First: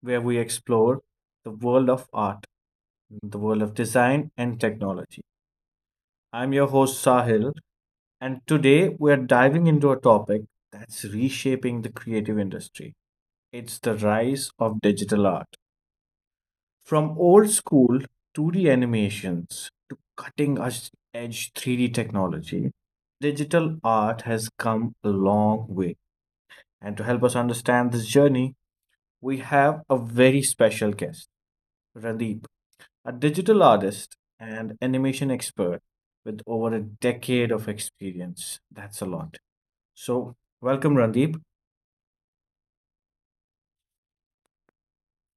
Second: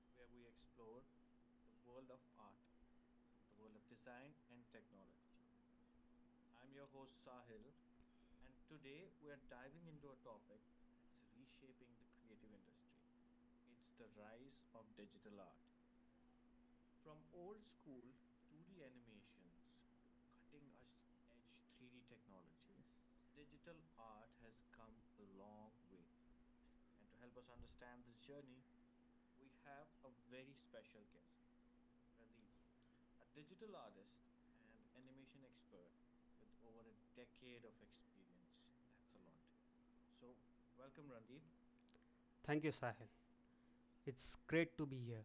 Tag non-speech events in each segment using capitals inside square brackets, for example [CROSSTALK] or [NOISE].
where we explore the world of art, the world of design and technology. I'm your host Sahil, and today we are diving into a topic that's reshaping the creative industry. It's the rise of digital art. From old school 2D animations to cutting edge 3D technology, digital art has come a long way. And to help us understand this journey, we have a very special guest, Radeep, a digital artist and animation expert with over a decade of experience. That's a lot. So, welcome, Radeep. Thank you, Sahil. It's great to be here.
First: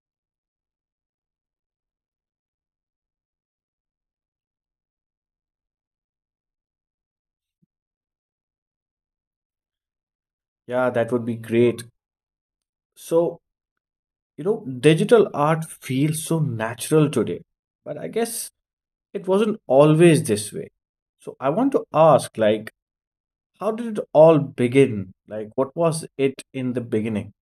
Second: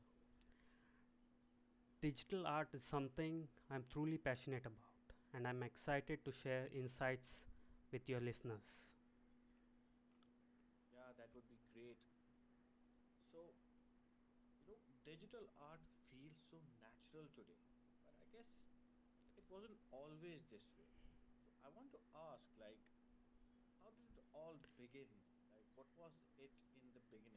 Digital art is something I'm truly passionate about, and I'm excited to share insights with your listeners. Yeah, that would be great. So, Digital art feels so natural today, but I guess it wasn't always this way. So, I want to ask, how did it all begin? Like, what was it in the beginning?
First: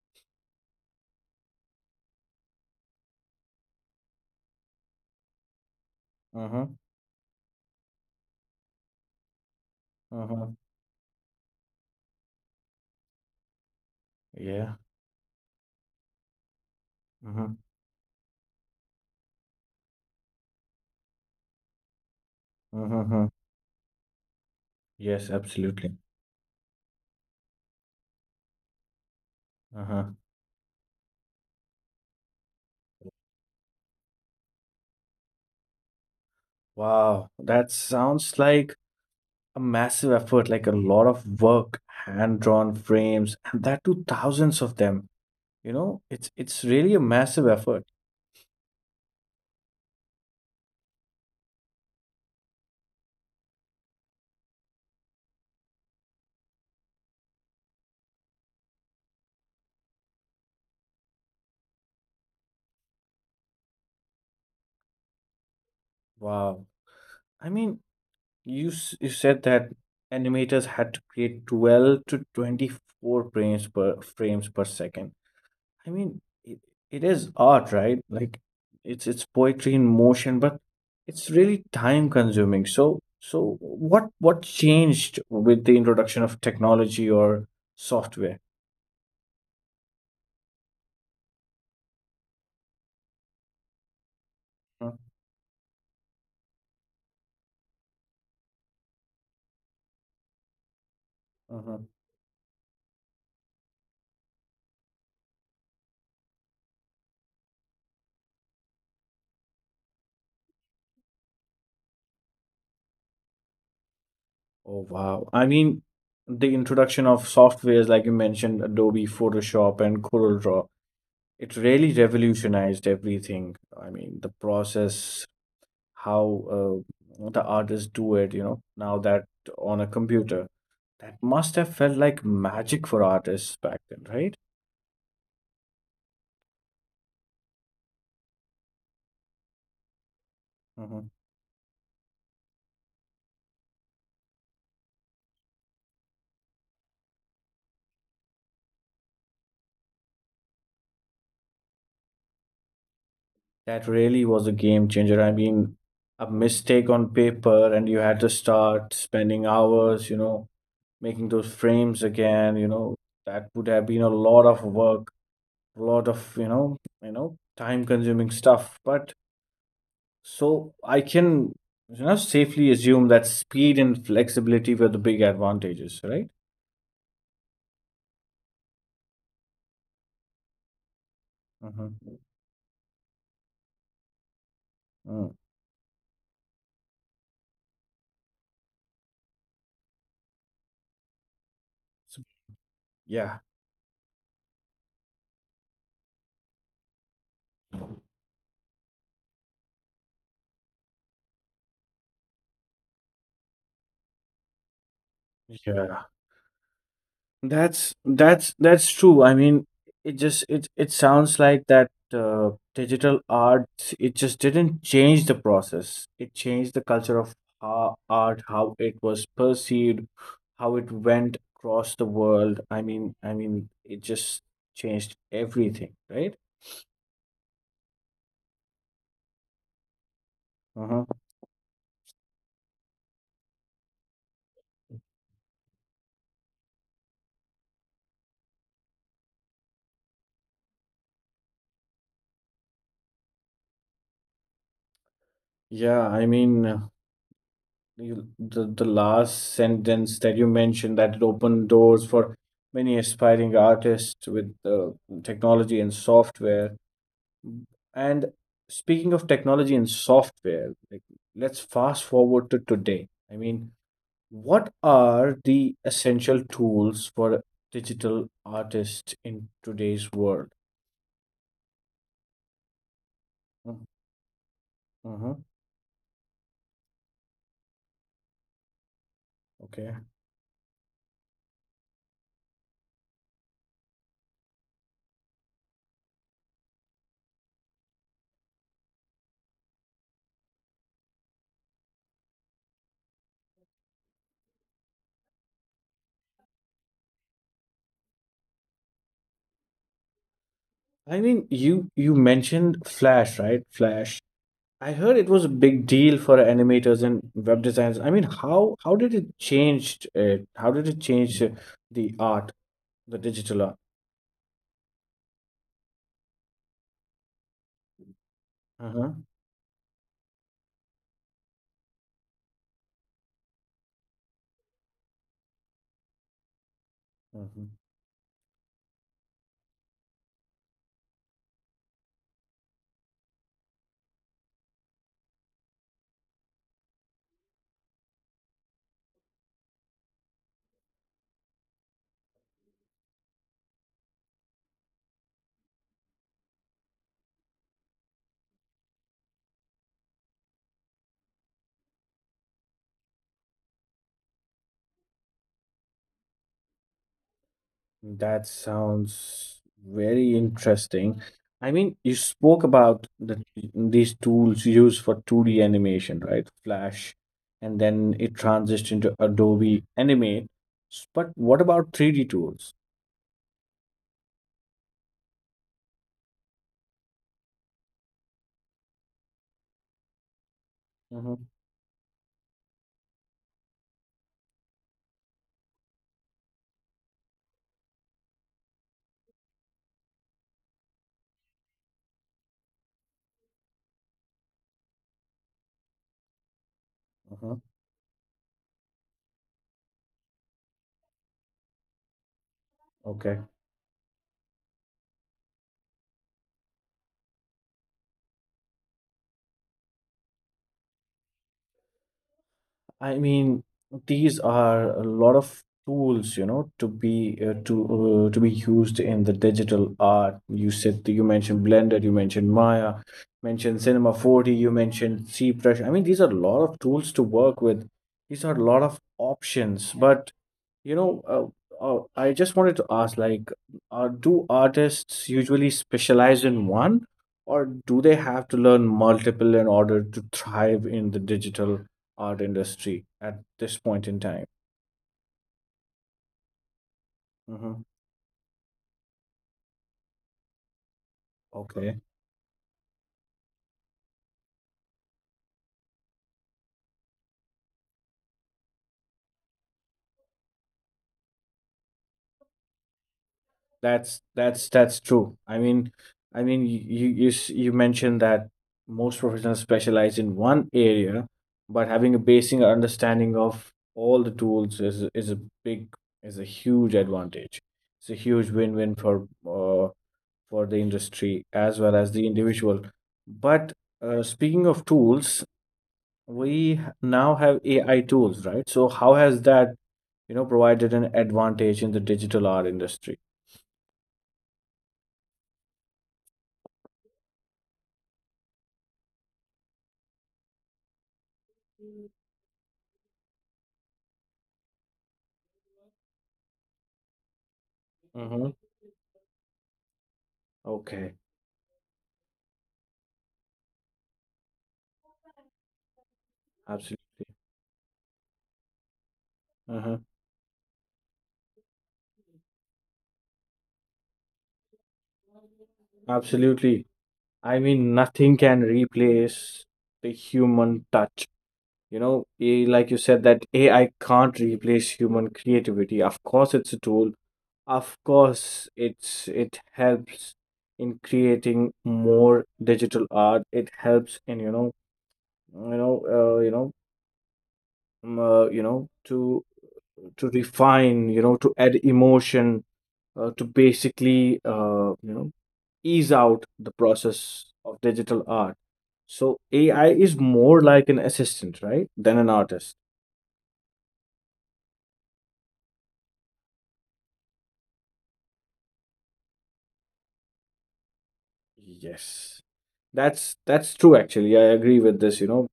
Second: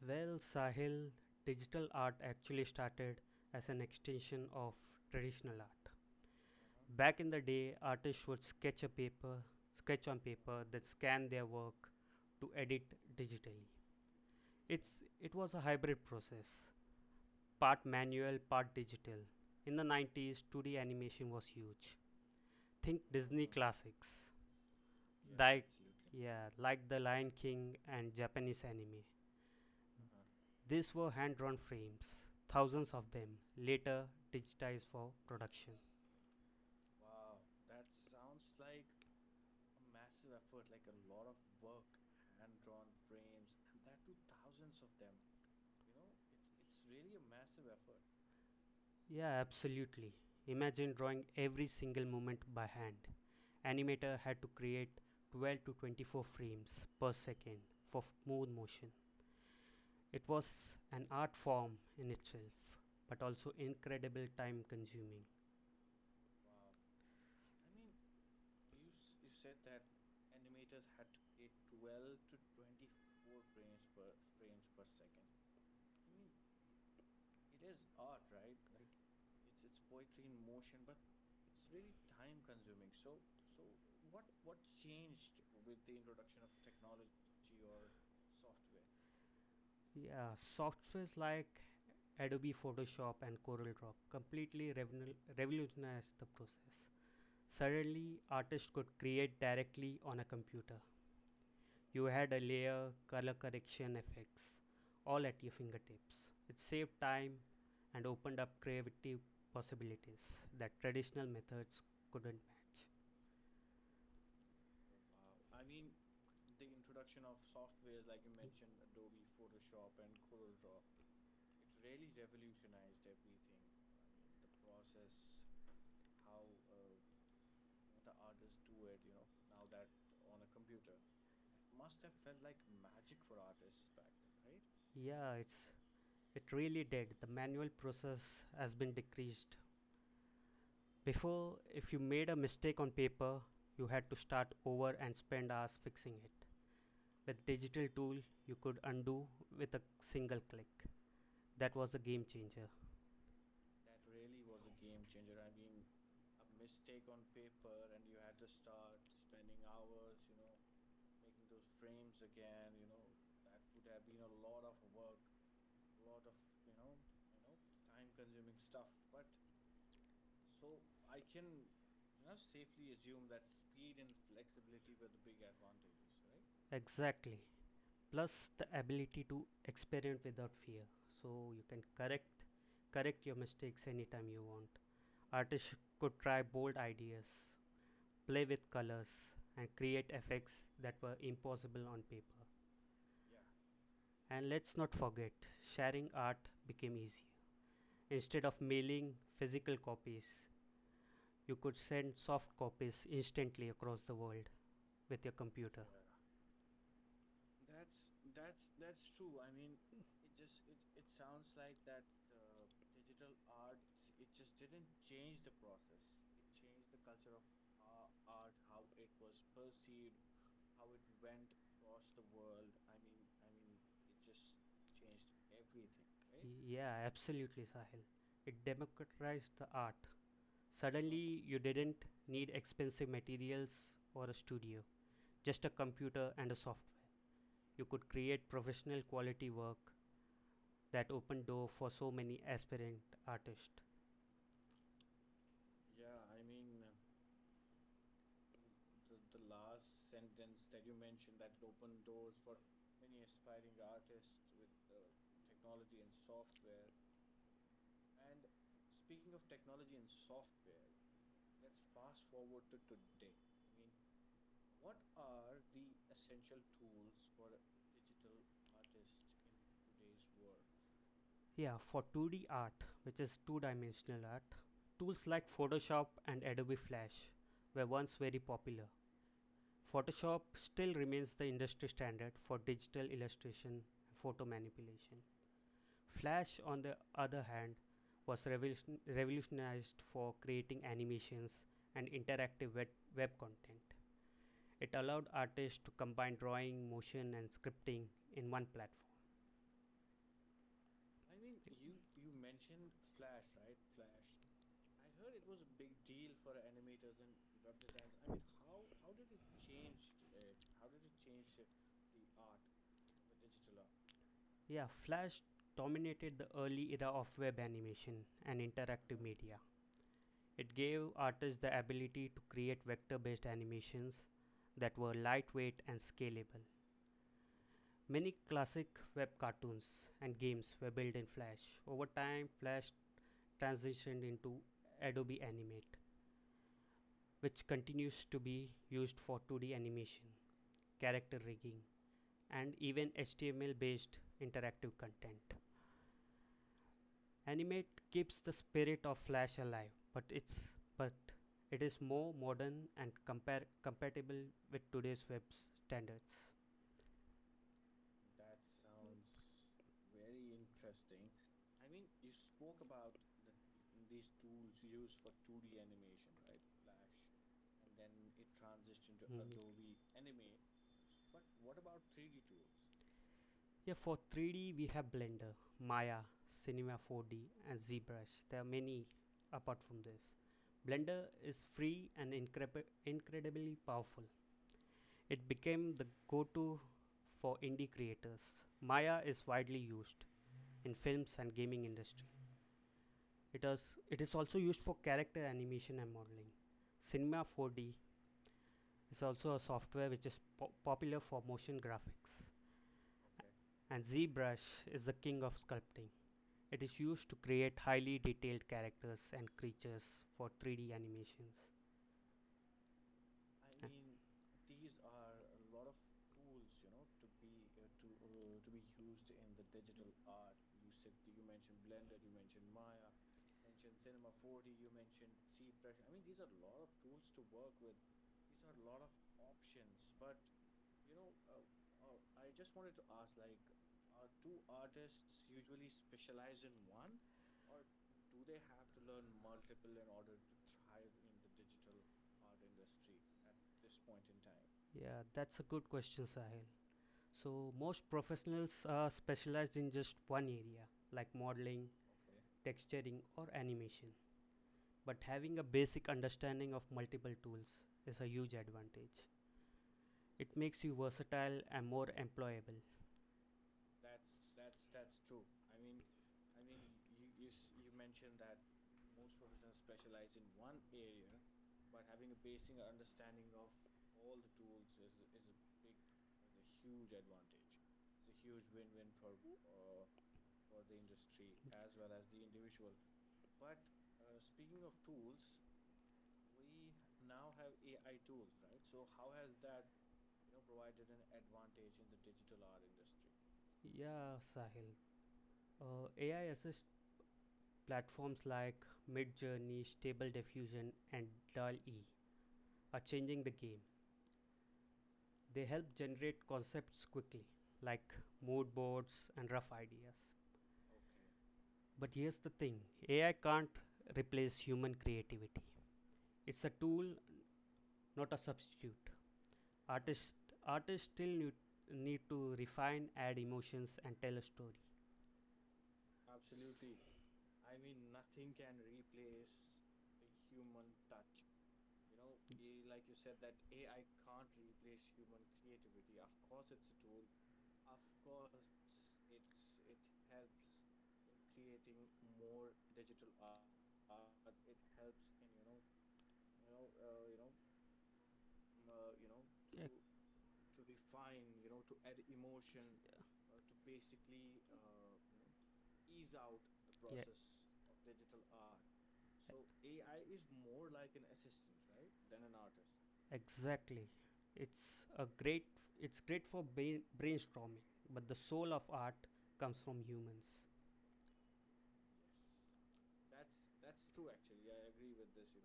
Well, Sahil, digital art actually started as an extension of traditional art. Mm-hmm. Back in the day, artists would sketch on Mm-hmm. paper, then scan their work to edit digitally. Yeah. It's it was a hybrid process, part manual, part digital. In the 90s, 2D animation was huge. Think Mm-hmm. Disney classics. Yes, yeah, Like absolutely. yeah, like The Lion King and Japanese anime. Uh-huh. These were hand-drawn frames, thousands of them, later digitized for production. Wow, that sounds like a massive effort, like a lot of work, hand-drawn frames, and that too thousands of them. You know, it's really a massive effort. Yeah, absolutely. Imagine drawing every single moment by hand. Animator had to create 12 to 24 frames per second for smooth motion. It was an art form in itself, but also incredible time consuming. Wow. I mean, you said that animators had to create 12 to 24 frames per second. I mean, it is art, right? Like it's poetry in motion, but it's really time consuming. So what changed with the introduction of technology or software? Yeah, softwares like Adobe Photoshop and CorelDRAW completely Huh? Revolutionized the process. Suddenly, artists could create directly on a computer. Uh-huh. You had a layer, color correction effects, all at your fingertips. It saved time and opened up creative possibilities that traditional methods couldn't match. Oh wow. I mean, the introduction of softwares like you mentioned, Adobe Photoshop and Corel Draw, it really revolutionized everything. I mean, the process, how the artists do it, you know, now that on a computer. That must have felt like magic for artists back then, right? Yeah, it really did. The manual process has been decreased. Mhm. Before, if you made a mistake on paper, you had to start over and spend hours fixing it. With digital tool, you could undo with a single click. That was a game changer. That really was a game changer. I mean, a mistake on paper, and you had to start spending hours, you know, making those frames again, you know, that would have been a lot of work, a lot of, time-consuming stuff. But so I can, you know, safely assume that speed and flexibility were the big advantages, right? Exactly. Plus the ability to experiment without fear. So you can Mm-hmm. correct your mistakes anytime you want. Mm. Artists could try bold ideas, play with colors, and create effects that were impossible on So, paper. yeah. And let's not forget, sharing art became easy. Instead of mailing physical copies, you could send soft copies instantly across the world with your computer. Yeah. That's true. I mean, it just it sounds like that digital art it just didn't change the process. It changed the culture of how art, how it was perceived, how it went across the world. I mean, it just changed everything, right? Yeah, absolutely, Sahil. It democratized the art. Uh-huh. Suddenly, you didn't need expensive materials or a studio, just a computer and a software. You could create professional quality work that opened door for so many aspirant artists. Yeah, the last sentence that you mentioned that it opened doors for many aspiring artists with technology and software. And speaking of technology and software, let's fast forward to today. I mean, what are the essential tools for a digital artists in today's world? Yeah, for 2D art, which is two Mm-hmm. dimensional art, tools Mm-hmm. like Photoshop and Adobe Flash were once very popular. Okay. Photoshop still remains the industry standard for digital illustration and photo manipulation. Flash, on the other hand, was revolutionized for creating animations and interactive web content. It allowed artists to combine drawing, motion, and scripting in one platform. I mean, you mentioned Flash, right? Flash, I heard it was a big deal for animators and web designers. I mean, how did it change it? How did it change the art, the digital art? Yeah, Flash dominated the early era of web animation and interactive Uh-huh. media. It gave artists the ability to create vector based animations that were lightweight and scalable. Hmm. Many classic web cartoons and games were built in Flash. Over time, Flash transitioned into Adobe Animate, which continues to be used for 2D animation, character rigging, and even HTML based interactive content. Animate keeps the spirit of Flash alive, but it is more modern and compare compatible with today's web standards. That sounds very interesting. I mean, you spoke about these tools used for 2D animation, right? Flash, and then it transitioned into Adobe Mm. Animate. But what about 3D tools? Yeah, for 3D we have Blender, Maya, Cinema 4D, and ZBrush. There are many apart from this. Blender Mm-hmm. is free and incredibly powerful. It became the go-to for indie creators. Maya is widely used in films and gaming industry. It is, it is also used for character animation and modeling. Cinema Mm-hmm. 4D is also a software which is popular for motion graphics. Okay. And ZBrush is the king of sculpting. It is used to create highly detailed characters and creatures for 3D animations. I mean, these are a lot of tools, you know, to be used in the digital art. You said you mentioned Blender, you mentioned Maya, mentioned Cinema 4D, you mentioned c ZBrush. I mean, these are a lot of tools to work with. These are a lot of options, but you know, uh, I just wanted to ask, do artists usually specialize in one, or do they have to learn multiple in order to thrive in the digital art industry at this point in time? Yeah, that's a good question, Sahil. So, Mm-hmm. most professionals are specialized in just one area, like modeling, Okay. texturing, or animation. But having a basic understanding of multiple tools is a huge advantage. It makes you versatile and more employable. That's true. I mean, you mentioned that most professionals specialize in one area, but having a basic understanding of all the tools big is a huge advantage. It's a huge win-win for the industry as well as the individual. But speaking of tools, now have AI tools, right? So how has that, you know, provided an advantage in the digital art industry? Yeah, Sahil. AI assist platforms like Midjourney, Stable Diffusion, and dall e Mm. are changing the game. They help generate concepts quickly, like Mm-hmm. mood boards and rough ideas. Okay, But here's the thing: AI can't replace human creativity. It's a tool, absolutely. not a substitute. Uh-huh. Artists, Artists need to refine, add emotions, and tell a story. Absolutely. I mean, nothing can replace the human touch. You know, like you said, that AI can't replace human creativity. Of course, it's a tool. Of course, it's it helps in creating more digital art. It helps in you know you know you know you know Yeah, to refine, you know, to add emotion, to basically, you know, ease out the yeah, process of digital art. So AI is more like an assistant, right, than an artist. exactly. It's a great. It's great for brainstorming, but the soul of art comes from humans. Yes. That's true actually. I agree with this, you know.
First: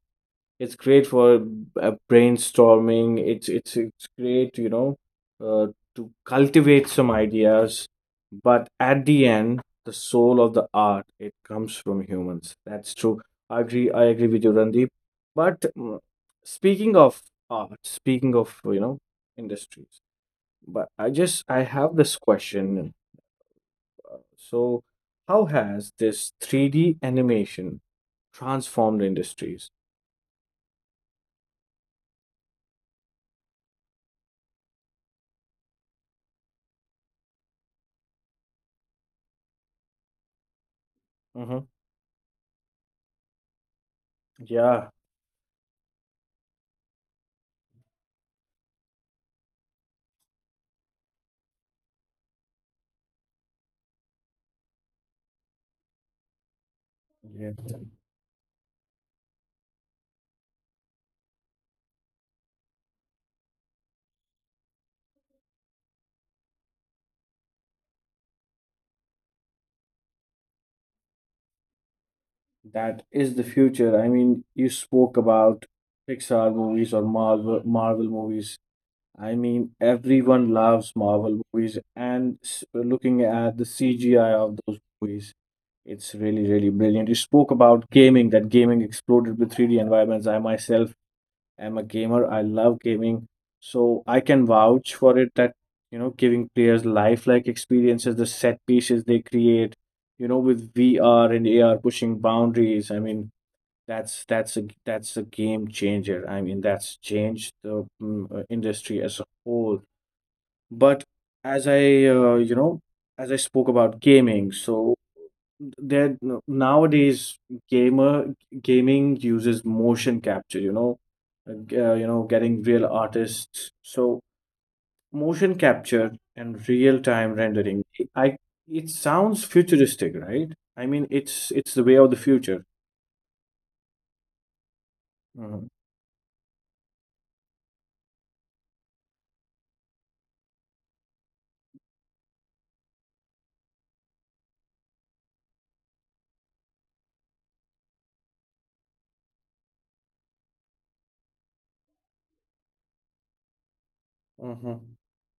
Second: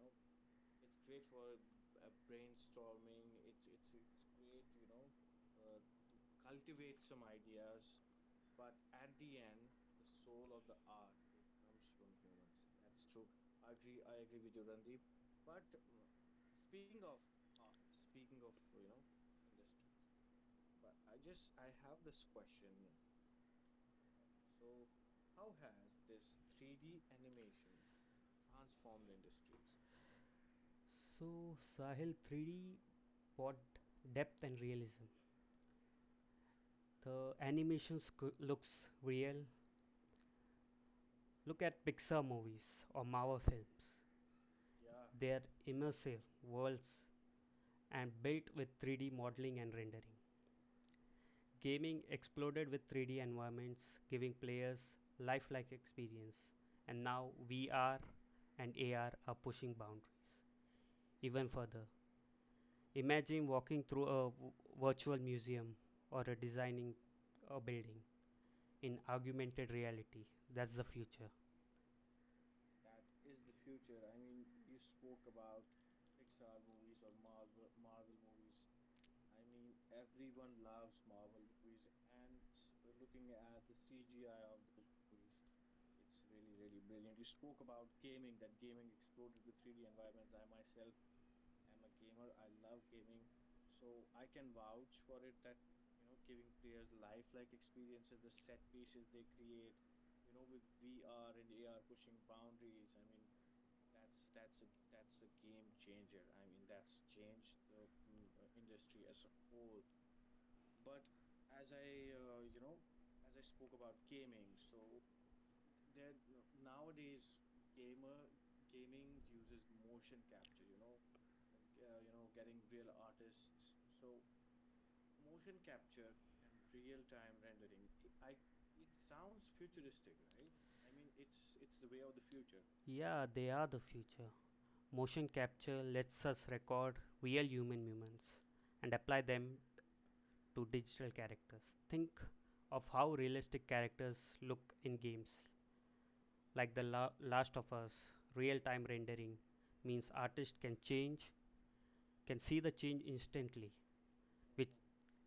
It's great for brainstorming. It's great, you know, uh, to cultivate some ideas. But at the end, the soul of the art it comes from humans. That's true. I agree. I agree with you, Randeep. But speaking of art, speaking of, you know, industries, but I just I have this question. So, how has this three D animation transformed industries? So Sahil, 3D brought depth and realism. The animations looks real. Mm-hmm. Look at Pixar movies or Marvel films. Yeah. Yeah. Their immersive worlds and built with 3D modeling and rendering. Gaming exploded with 3D environments, giving players lifelike experience, and now Yeah. VR and AR are pushing boundaries even further. Imagine walking through a virtual museum or a designing a building in augmented reality. That's the future. That is the future. I mean, you spoke about Pixar movies or Marvel movies. I mean, everyone loves Marvel movies, and looking at the CGI of those movies, it's really, really brilliant. You spoke about gaming, that gaming exploded with 3D environments. I myself am a gamer. I love gaming, so I can vouch for it that, you know, giving players lifelike experiences, the set pieces they create, you know, with VR and AR pushing boundaries. I mean, that's a game changer. I mean, that's changed the industry as a whole. But as I, as I spoke about gaming, so there nowadays gamer gaming uses motion capture. You know, getting real artists. So motion capture and real time rendering. I It sounds futuristic, right? I mean, it's the way of the future. Yeah, they are the future. Motion Mm-hmm. capture lets us record real human movements and apply them to digital characters. Think of how realistic characters look in games, like The Last of Us. Real time rendering means artists can see the change instantly, Mm-hmm. which,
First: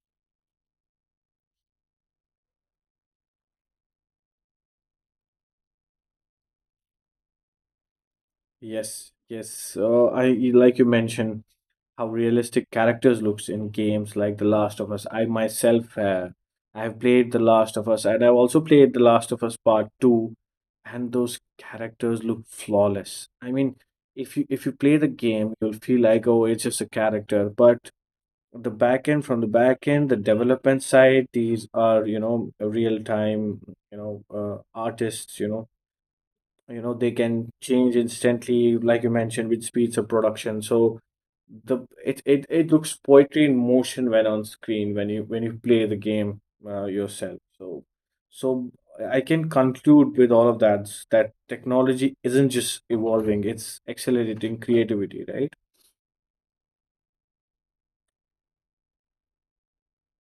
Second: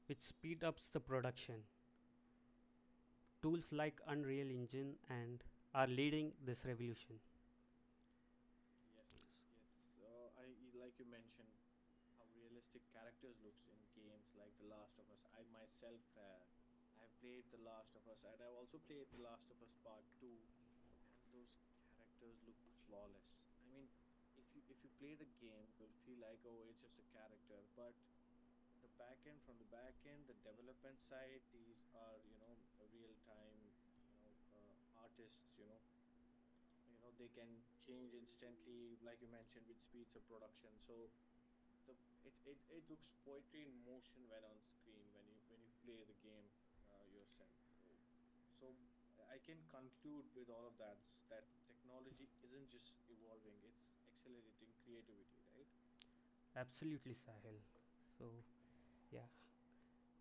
which speed ups the production. Tools like Unreal Engine and are leading this revolution. Yes, yes. I like you mentioned how realistic characters looks in games like The Last of Us. I myself, I have played The Last of Us, and I've also played The Last of Us Part Two, and those characters look flawless. I mean, if you play the game, you'll feel like oh, it's just a character, but the back end from the back end, the development side, these are, you know, real time, artists, they can change instantly like you mentioned with speeds of production. So it looks poetry in motion when on screen when you play the game yourself. So I can conclude with all of that that technology isn't just evolving, it's accelerating creativity, right? Absolutely, Sahil. So, yeah,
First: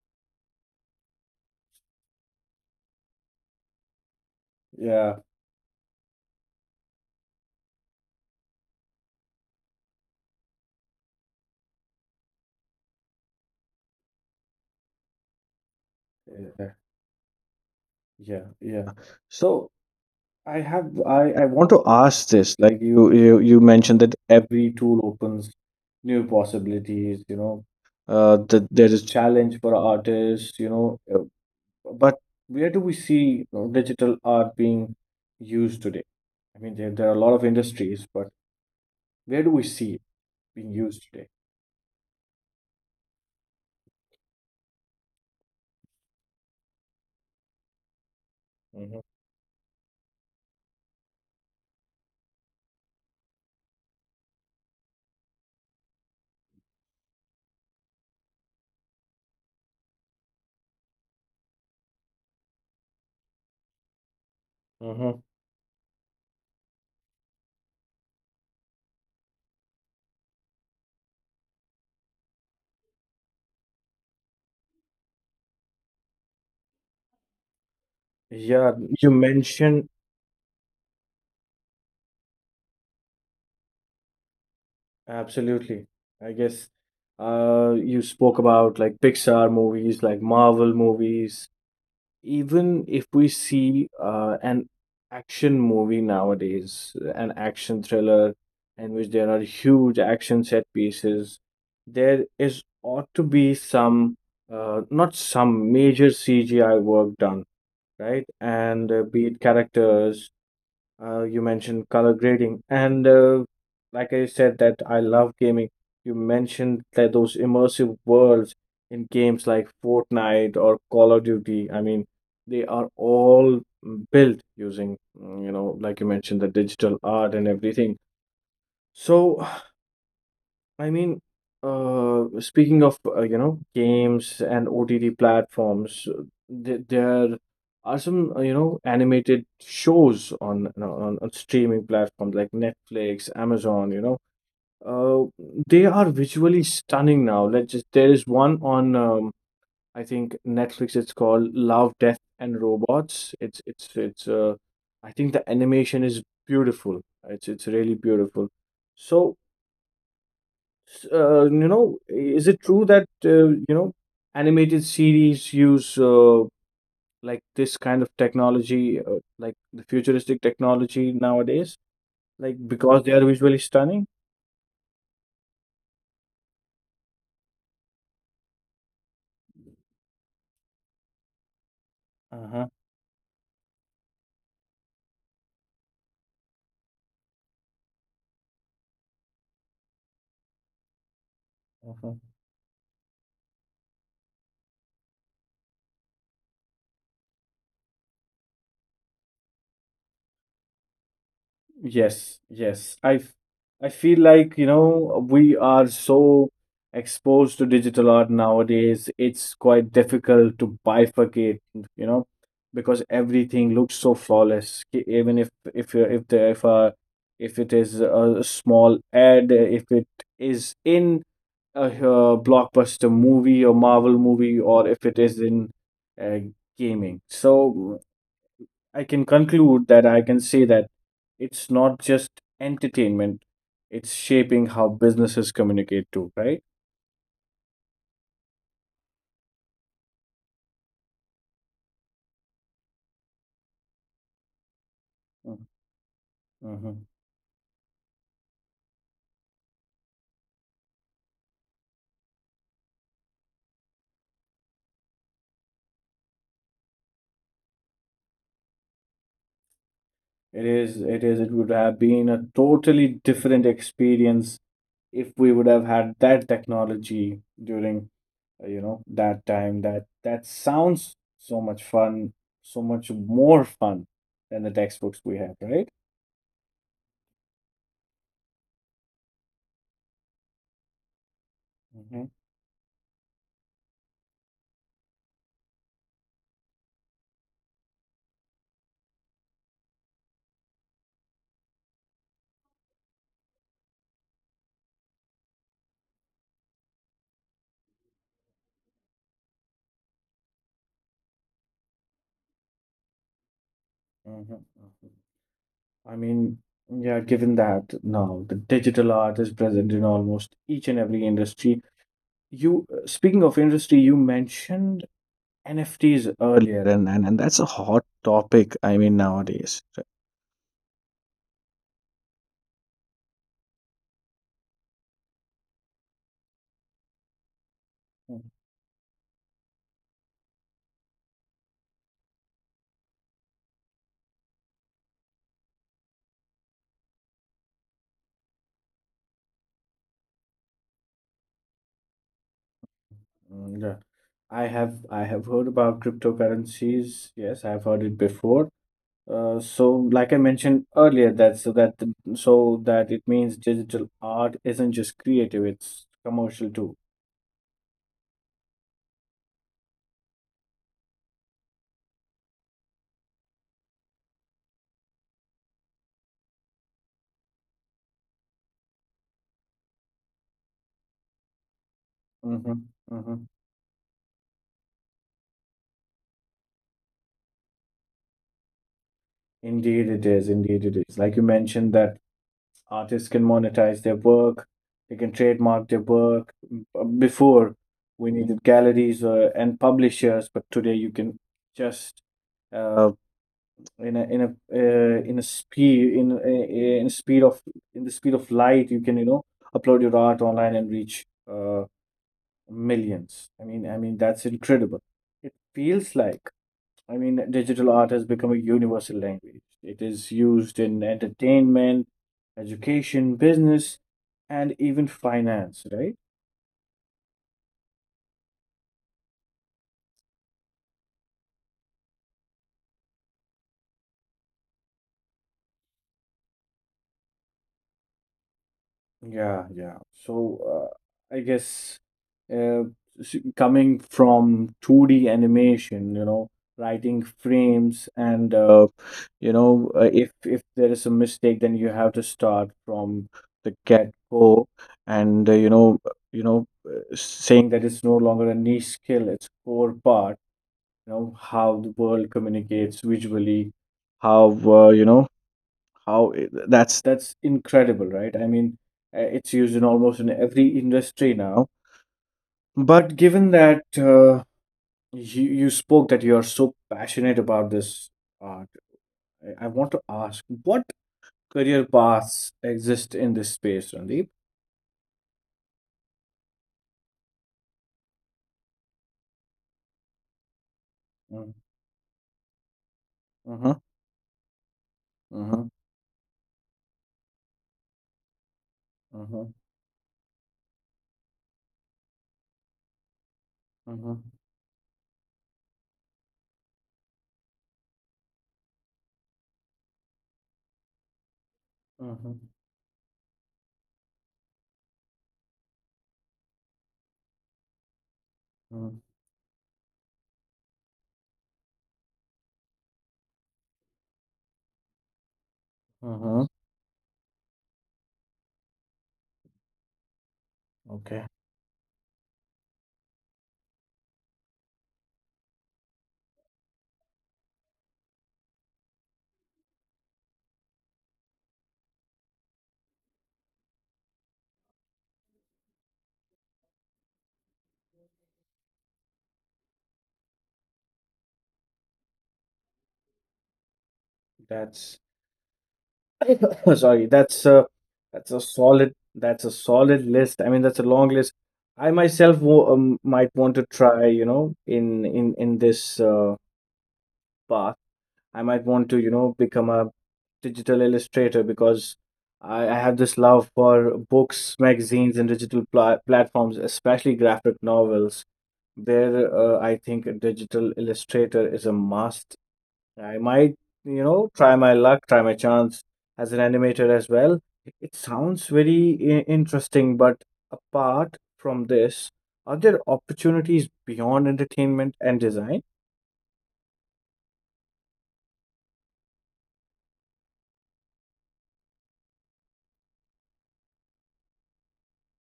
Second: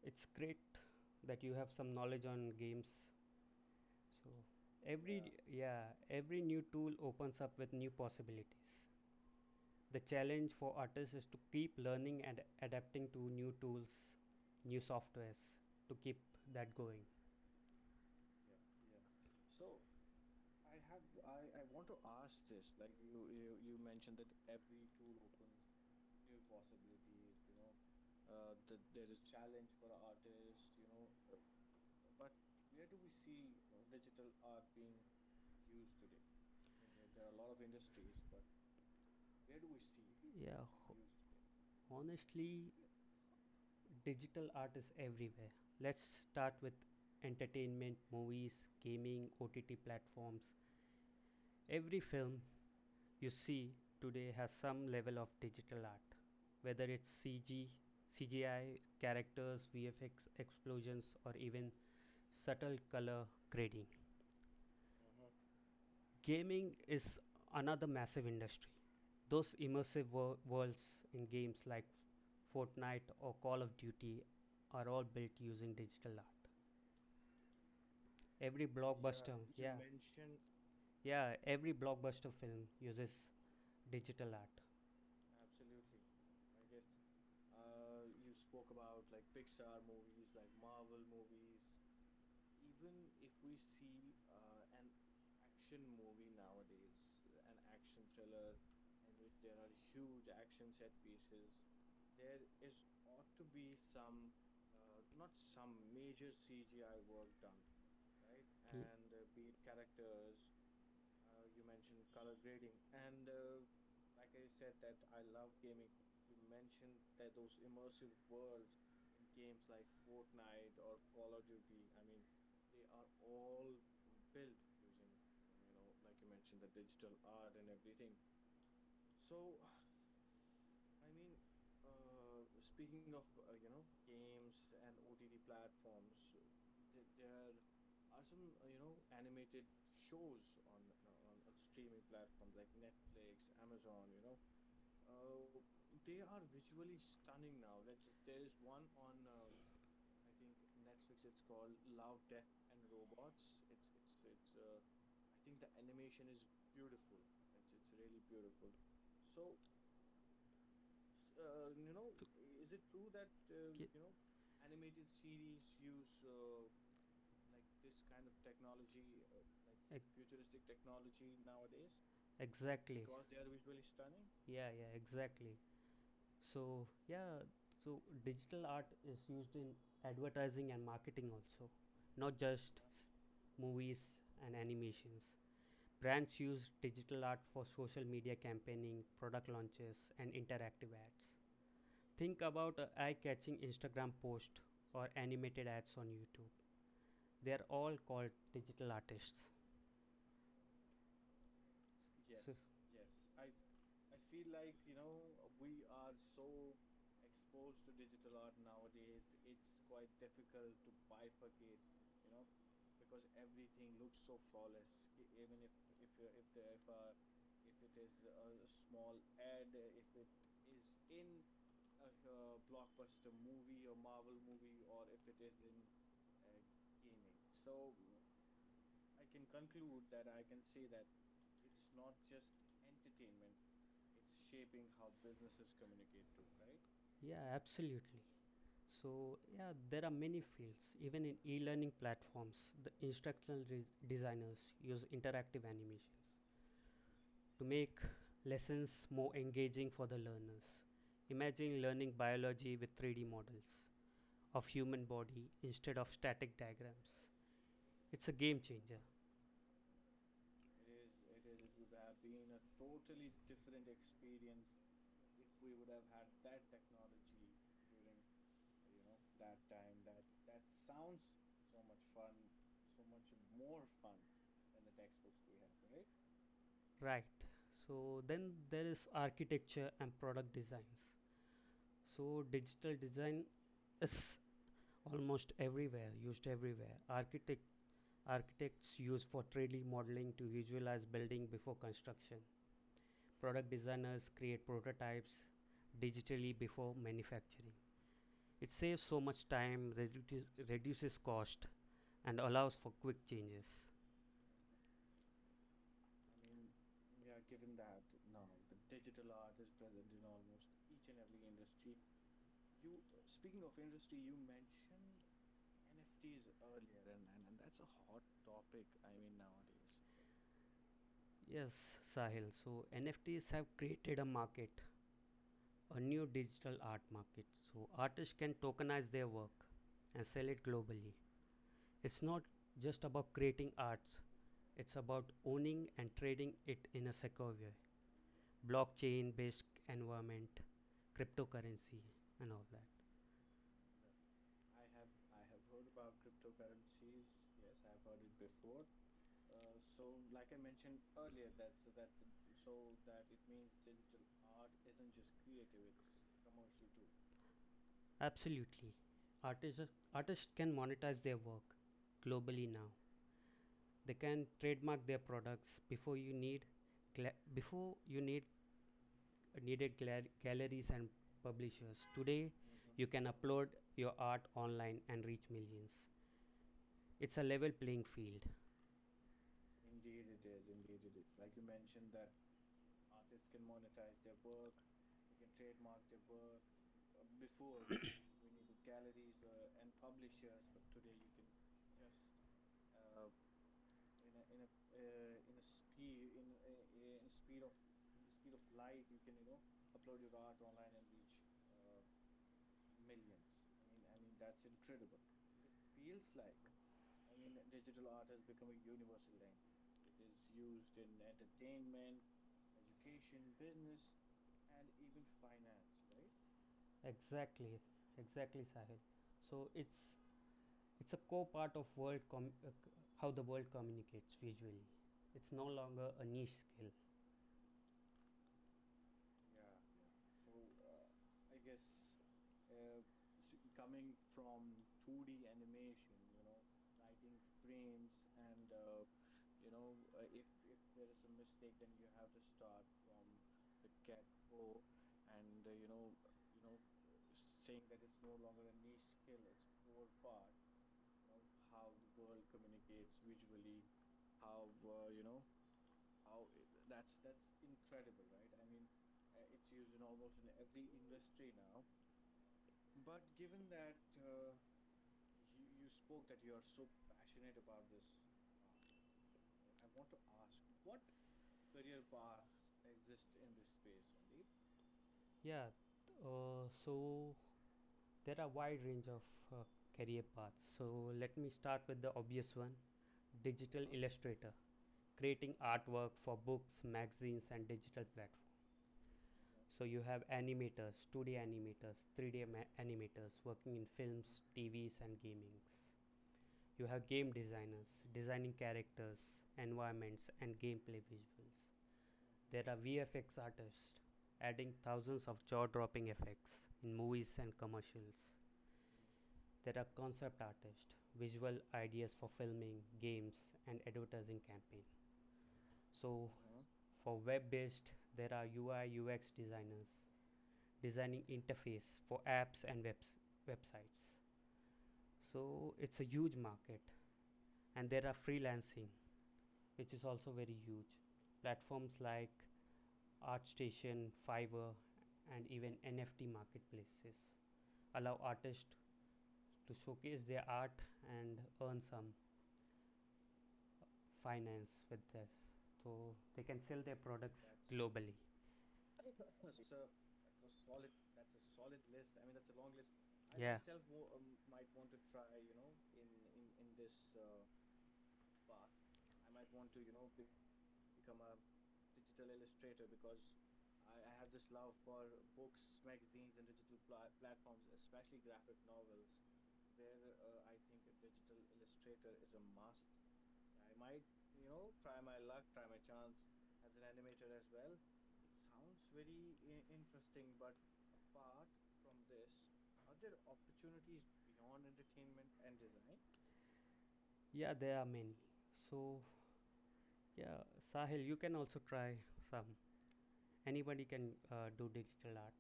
it's great that you have some knowledge on games. So, yeah every yeah every new tool opens up with new possibilities. The challenge for artists is to keep learning and adapting to new tools, new softwares, to keep yeah that going. Yeah. So I want to ask this. Like, you you mentioned that every tool opens new possibilities, you know, that there is challenge for artists, you know, but where do we see, you know, digital art being used today? I mean, there are a lot of industries, but where do we see it Yeah being used today? honestly, digital art is everywhere. Let's start with entertainment: movies, Hmm. gaming, OTT platforms. Every film you see today has some level of digital art, whether it's cg CGI characters, VFX explosions, or even subtle color grading. Hmm. Gaming is another massive industry. Those immersive worlds in games like Fortnite or Call of Duty are all built using digital art. Every Yeah, Yeah, you blockbuster, yeah, mentioned. yeah, every blockbuster film uses digital art. Absolutely. I guess you spoke about like Pixar movies, like Marvel movies. Even if we see an action movie nowadays, an action thriller in which there are huge action set pieces, there is ought to be some, not some major CGI work done, right? And be it L- characters, you mentioned color grading and like I said that I love gaming. You mentioned that those immersive worlds in games like Fortnite or Call of Duty, I mean, they are all built using, you know, like you mentioned, the digital art and everything. So I mean, speaking of, you know, games and OTT platforms, th there are some, you know, animated shows on, you know, on streaming platforms like Netflix, Amazon. You know, uh, they are visually stunning now. Let's just There is one on I think Netflix. It's called Love, Death and Robots. It's I think the animation is beautiful. It's really beautiful. So you know, is it true that, you know, K- animated series use, like this kind of technology, like the e- futuristic technology nowadays, like Exactly. because they are visually stunning? Yeah, exactly. So, yeah, so digital art is used in advertising and marketing also, not just Uh-huh. s- movies and animations. Brands use digital art for social media campaigning, product launches, and interactive ads. Uh-huh. Think about a eye catching Instagram post or animated ads on YouTube. They are all called digital artists. So, Yes, So yes. I feel like, you know, we are so exposed to digital art nowadays. It's quite difficult to bifurcate, you know, because everything looks so flawless. Even if you if the if it is a small ad, if it is in a blockbuster movie or Marvel movie, or if it is in uh, gaming. So I can conclude that I can say that it's not just entertainment, it's shaping how businesses communicate too, right? Yeah, absolutely. So, yeah, there are many fields. Even in e learning platforms, the instructional designers use interactive Mm-hmm. animations Mm-hmm. to make lessons more engaging for the learners. Imagine learning biology with 3D models of human body instead of static diagrams. It's a game changer, It is, it is, it would have been a totally different experience if we would have had that technology during that time. That sounds so much fun, so much more fun than the textbooks we have, right right? So then there is architecture and product designs. hmm So digital design is almost everywhere, used everywhere. Architects use for 3D modeling to visualize building before construction. Product designers create prototypes digitally before manufacturing. It saves so much time, reduces cost, and allows for quick changes. hmm i mean yeah, given that now the digital art is present in almost each and every industry. You Speaking of industry, you mentioned NFTs earlier, and that's a hot topic, nowadays, right? Yes, Sahil. So NFTs have created a market, a new digital art market. So artists Mm. can tokenize their work and sell it globally. It's not just about creating arts, it's about owning and trading it in a secure way. Blockchain based environment, cryptocurrency, and all that. Mm, yeah. I have heard about cryptocurrencies. Yes, I've heard it before. Like I mentioned earlier, that so that the, so that it means digital art isn't just creative; it's commercial too. Absolutely. Artists, Artists can monetize their work globally now. They can trademark their products. Before you needed galleries and publishers. Today, Mm-hmm, you can mm-hmm. upload your art online and reach millions. It's a level playing field. Indeed, it is. Indeed, it is. Like you mentioned, that artists can monetize their work, they can trademark their work. Before, we needed galleries and publishers, but today you can just uh, in a in a in a speed of in the speed of light, you can upload your art online and reach millions. I mean, that's incredible. It feels like, digital art has become a universal language. It is used in entertainment, education, business, and even finance, right? Exactly, exactly, Sahil. So it's a core part of how the world communicates visually. It's no longer a niche skill. Yeah, yeah. So I guess uh, coming from 2D animation, you know, writing frames, and if there is a mistake, then you have to start from the get go, and saying that it's no longer a niche skill, it's core part. You know, how the world communicates visually, how that's incredible, right? It's used in almost in every industry now. But given that you spoke that you are so passionate about this art, I want to ask, what career paths exist in this space, Randeep? Yeah. So there are wide range of uh, career paths. So let me Mm, start with the obvious one: huh. digital illustrator, Uh creating huh. artwork for books, magazines, and digital platforms. Uh So you have animators, 2D animators, 3D animators working in huh. films, TVs, and gamings. You have game designers designing characters, environments, and gameplay visuals. There are VFX artists adding thousands of jaw dropping effects in movies and commercials. There are concept artists, visual ideas for filming, games, and advertising campaign. Uh So, huh. for web based, there are UI UX designers designing Okay, interface for apps and websites. So, it's a huge market, and there are freelancing which is also very huge. Platforms like ArtStation, Fiverr, and even NFT marketplaces allow artists to showcase their art and earn some finance with that's this. So they can sell [LAUGHS] [COUGHS] their sorry, products that's a globally. that's a solid that's a solid list. I mean, that's a long list. I might Yeah. want to try, you know, in this path. I might want to, you know, become a digital illustrator because I have this love for books, magazines, and digital platforms, especially graphic novels. There, I think a digital illustrator is a must. I might, you know, try my luck, try my chance as an animator as well. It sounds very interesting, but apart from this, are there opportunities beyond entertainment and design? Yeah, there are many. So, yeah, Sahil, you can also try some. Anybody can do digital art.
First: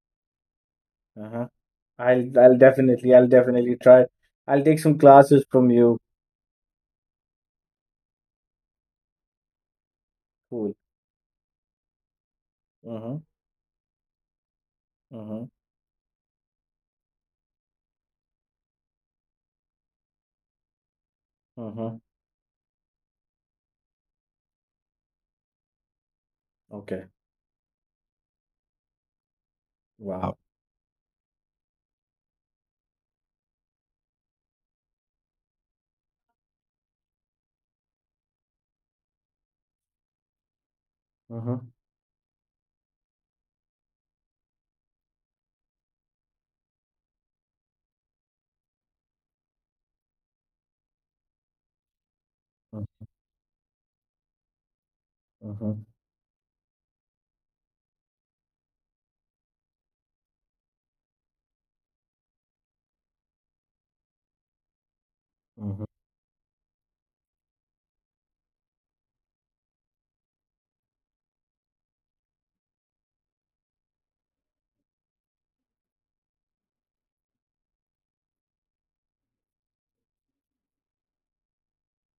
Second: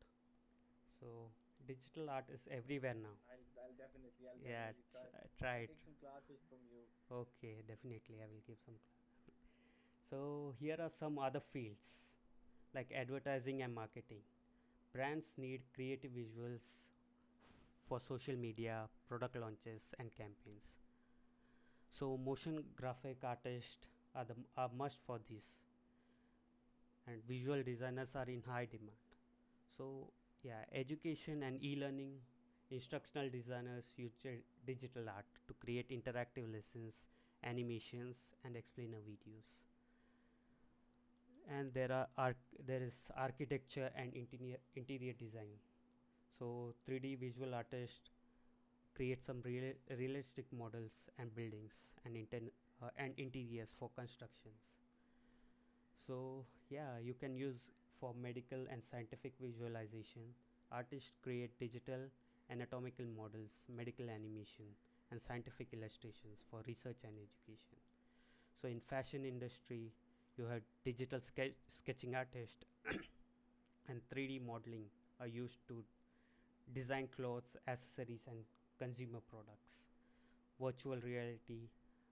So Uh-huh. digital art is everywhere now. I'll definitely try. I'll Yeah, take some try. tr- classes try. from it. you. Okay, definitely I will give some. So Cool. here are some other fields like Uh-huh. advertising and marketing. Brands Uh-huh. need creative visuals for social media, product launches and campaigns. Uh-huh. So motion graphic artists are must for these, Okay. and visual designers are in high demand. So, Wow. Wow. yeah, education and e-learning: instructional designers use digital art to create interactive lessons, animations, and explainer videos. Uh-huh. And there are arch- there is architecture and interior design. So 3D visual artists create realistic models and buildings and interiors for constructions. Uh-huh. So, yeah, you can use for medical and scientific visualization. Artists create digital anatomical models, medical animation, and scientific Uh-huh. illustrations for research and education. So, in fashion industry, you have sketching artist [COUGHS] and 3D modeling are used to design clothes, accessories, and consumer products. Virtual reality,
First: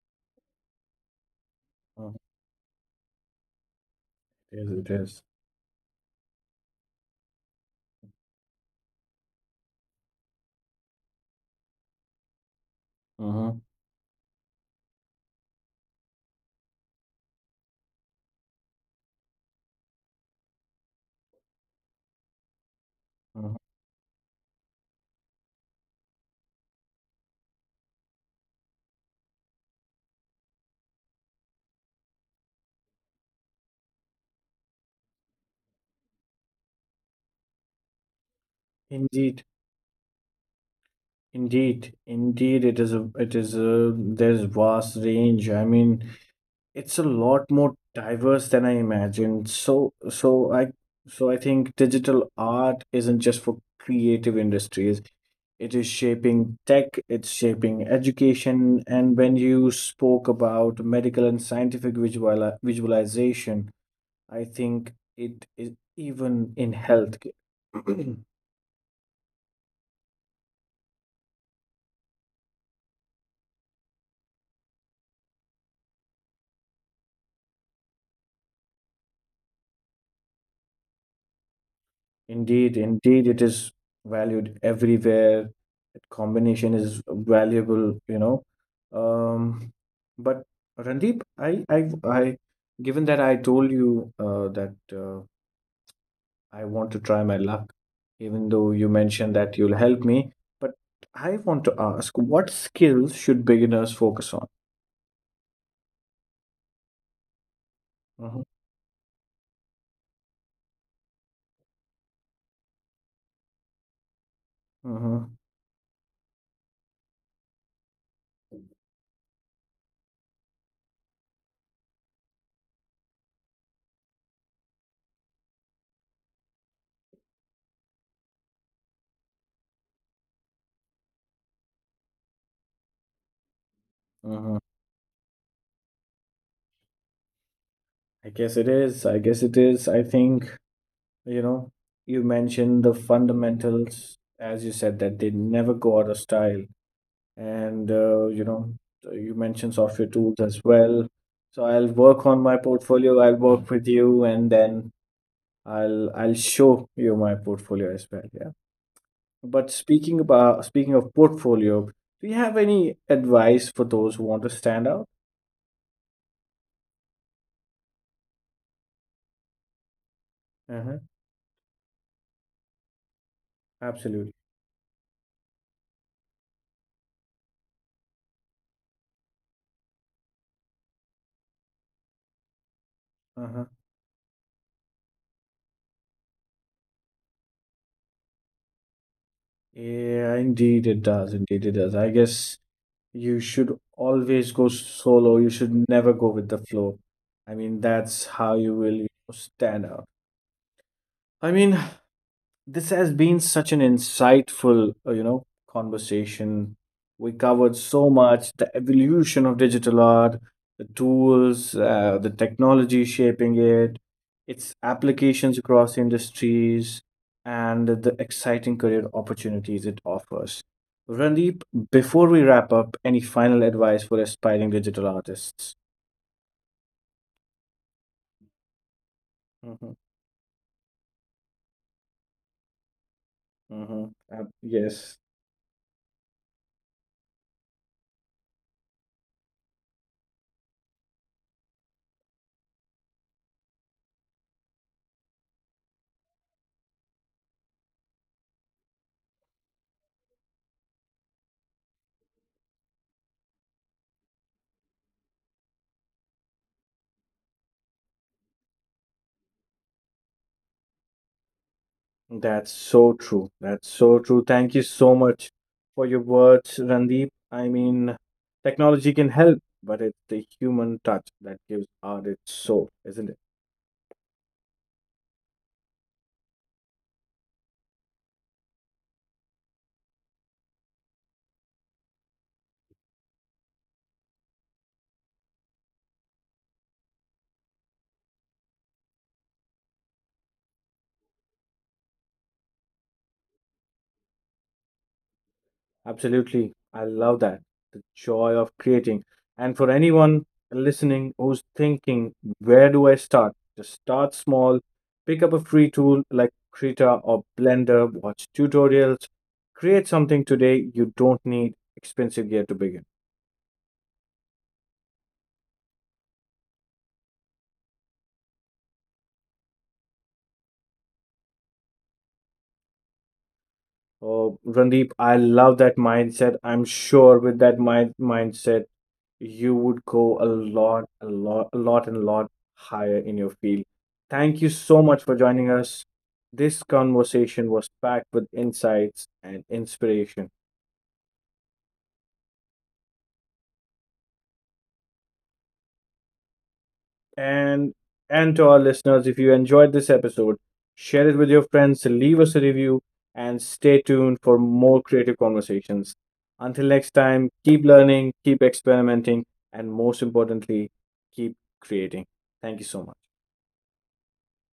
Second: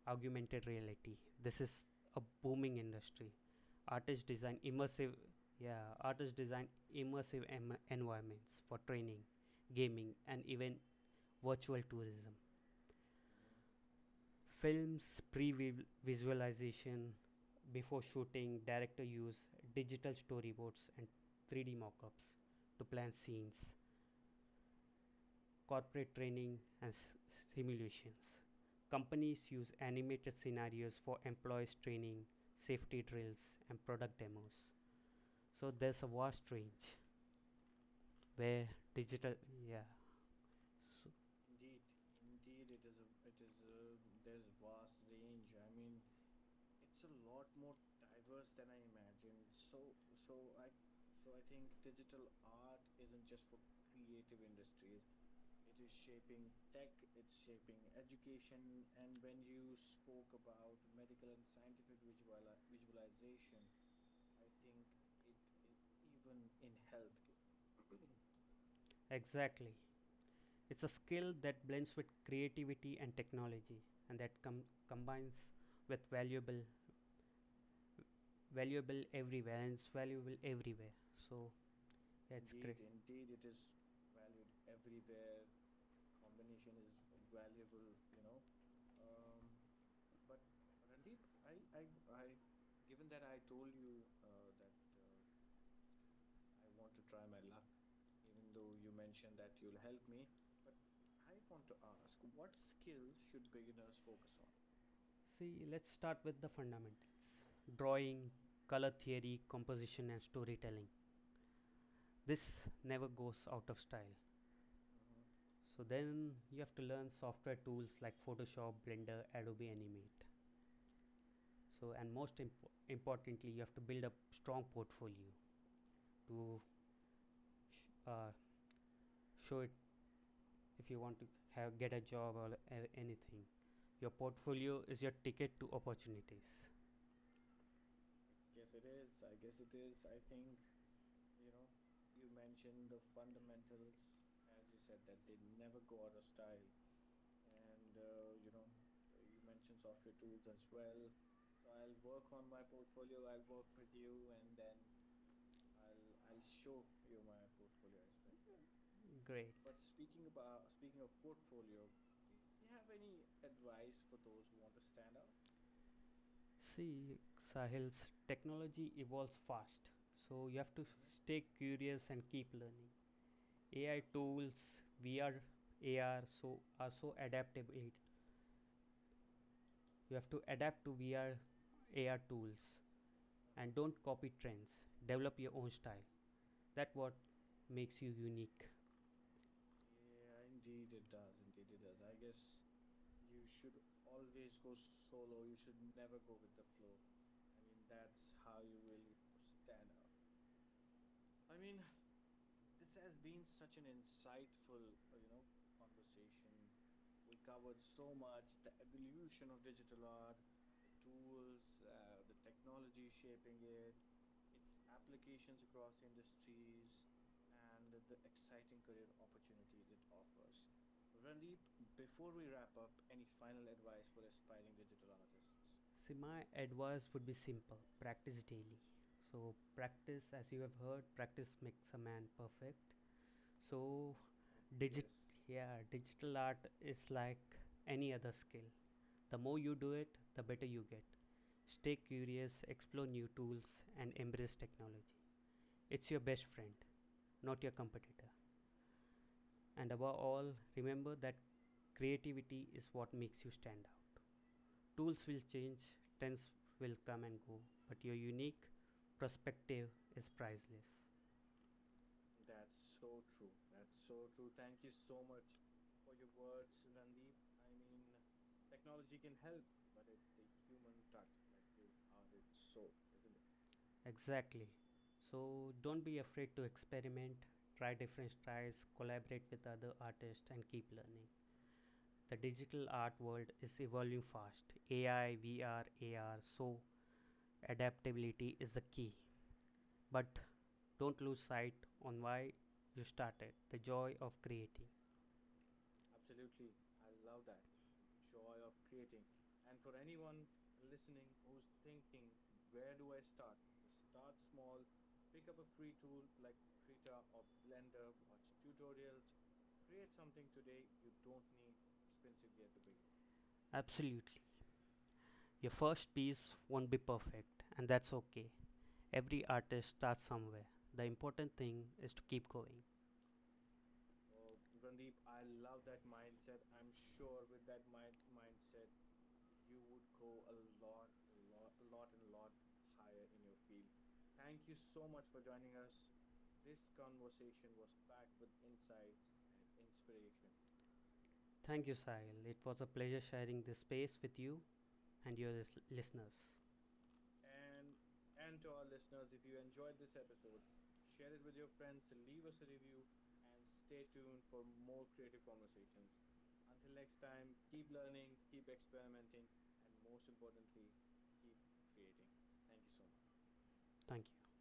augmented reality: this is Uh-huh. a booming industry. Artists It design is. It immersive, is. yeah, Artists design immersive environments for training, gaming, and even virtual tourism. Uh-huh. Films pre-visualization before shooting, director use digital storyboards and 3D mock-ups to plan Uh-huh. scenes. Corporate training and simulations: companies use animated scenarios for employees' training, safety drills, and product demos. So there's a vast range where Indeed. digital, yeah, so Indeed, indeed, there's vast range. I mean, it's a lot more diverse than I imagined. So I think digital art isn't just for creative industries. It is shaping tech, it's shaping education, and when you spoke about medical and scientific visualization, I think it is even in healthcare. [CLEARS THROAT] exactly. It's a skill that blends with creativity and technology, and combines with valuable everywhere, and it's valuable everywhere. So that's Indeed, great. indeed, it is valued everywhere. That combination is valuable, you know. Um, but Randeep, I, given that I told you that I want to try my luck, even though you mentioned that you'll help me, but I want to ask, what skills should beginners focus on? See, let's start with the fundamentals: Mm-hmm, drawing, color theory, composition, and storytelling. This never goes out of style. mm-hmm, So, then you have to learn software tools like Photoshop, Blender, Adobe Animate. So, and most importantly, you have to build a strong portfolio to uh, show it if you want to get a job or anything. Your mm-hmm. portfolio is your ticket to opportunities. I guess it is. I guess it is. I think, you know, you mentioned the fundamentals, as you said that they never go out of style, and you know, you mentioned software tools as well, so I'll work on my portfolio, I'll work with you, and then I'll show you my portfolio as well. Yeah, but Great. Speaking of portfolio, do you have any advice for those who want to stand out? See, Sahil's technology evolves fast, so you have to Uh-huh. stay curious and keep learning. AI Absolutely. tools, VR, AR, so are so adaptable. You have to adapt to VR, AR tools, Uh-huh. and don't copy trends. Develop your own style. That what makes you unique. Yeah, indeed it does. I guess you should always go solo. You should never go with the flow. I mean, that's how you will, you know, stand out. I mean, this has been such an insightful, you know, conversation. We covered so much, the evolution of digital art, the tools, the technology shaping it, its applications across industries, and the exciting career opportunities it offers. Randeep, before we wrap up, any final advice for aspiring digital artists? See, my advice would be simple: practice daily. So Hmm. practice, as you have heard, practice makes a man perfect. Hmm. So Yes. Digit Yes. Yeah, digital art is like any other skill. The more you do it, the better you get. Stay curious, explore new tools and embrace technology. It's your best friend, not your competitor. And above all, remember that creativity is what makes you stand out. Tools will change, trends will come and go, but your unique perspective is priceless. That's so true. That's so true. Thank you so much for your words, Randeep. I mean, technology can help, but it's the human touch that gives art its soul, isn't it? Exactly. So don't be afraid to experiment, try different styles, collaborate with other artists, and keep learning. The digital art world is evolving fast. AI, VR, AR, so adaptability is the key. But don't lose sight on why you started the joy of creating. Absolutely. I love that. The joy of creating. And for anyone listening who's thinking, where do I start? Just start small. Pick up a free tool like Krita or Blender, watch tutorials, create something today. You don't need expensive gear to begin. Absolutely. Your first piece won't be perfect, and that's okay. Every artist starts somewhere. The important thing is to keep going. Oh, Randeep, I love that mindset. I'm sure with that mindset, you would go a lot higher in your field. Thank you so much for joining us. This conversation was packed with insights and inspiration. Thank you, Sahil. It was a pleasure sharing this space with you and your listeners. And and to our listeners, if you enjoyed this episode, share it with your friends, leave us a review, and stay tuned for more creative conversations. Until next time, keep learning, keep experimenting, and most importantly, keep creating. Thank you so much. Thank you.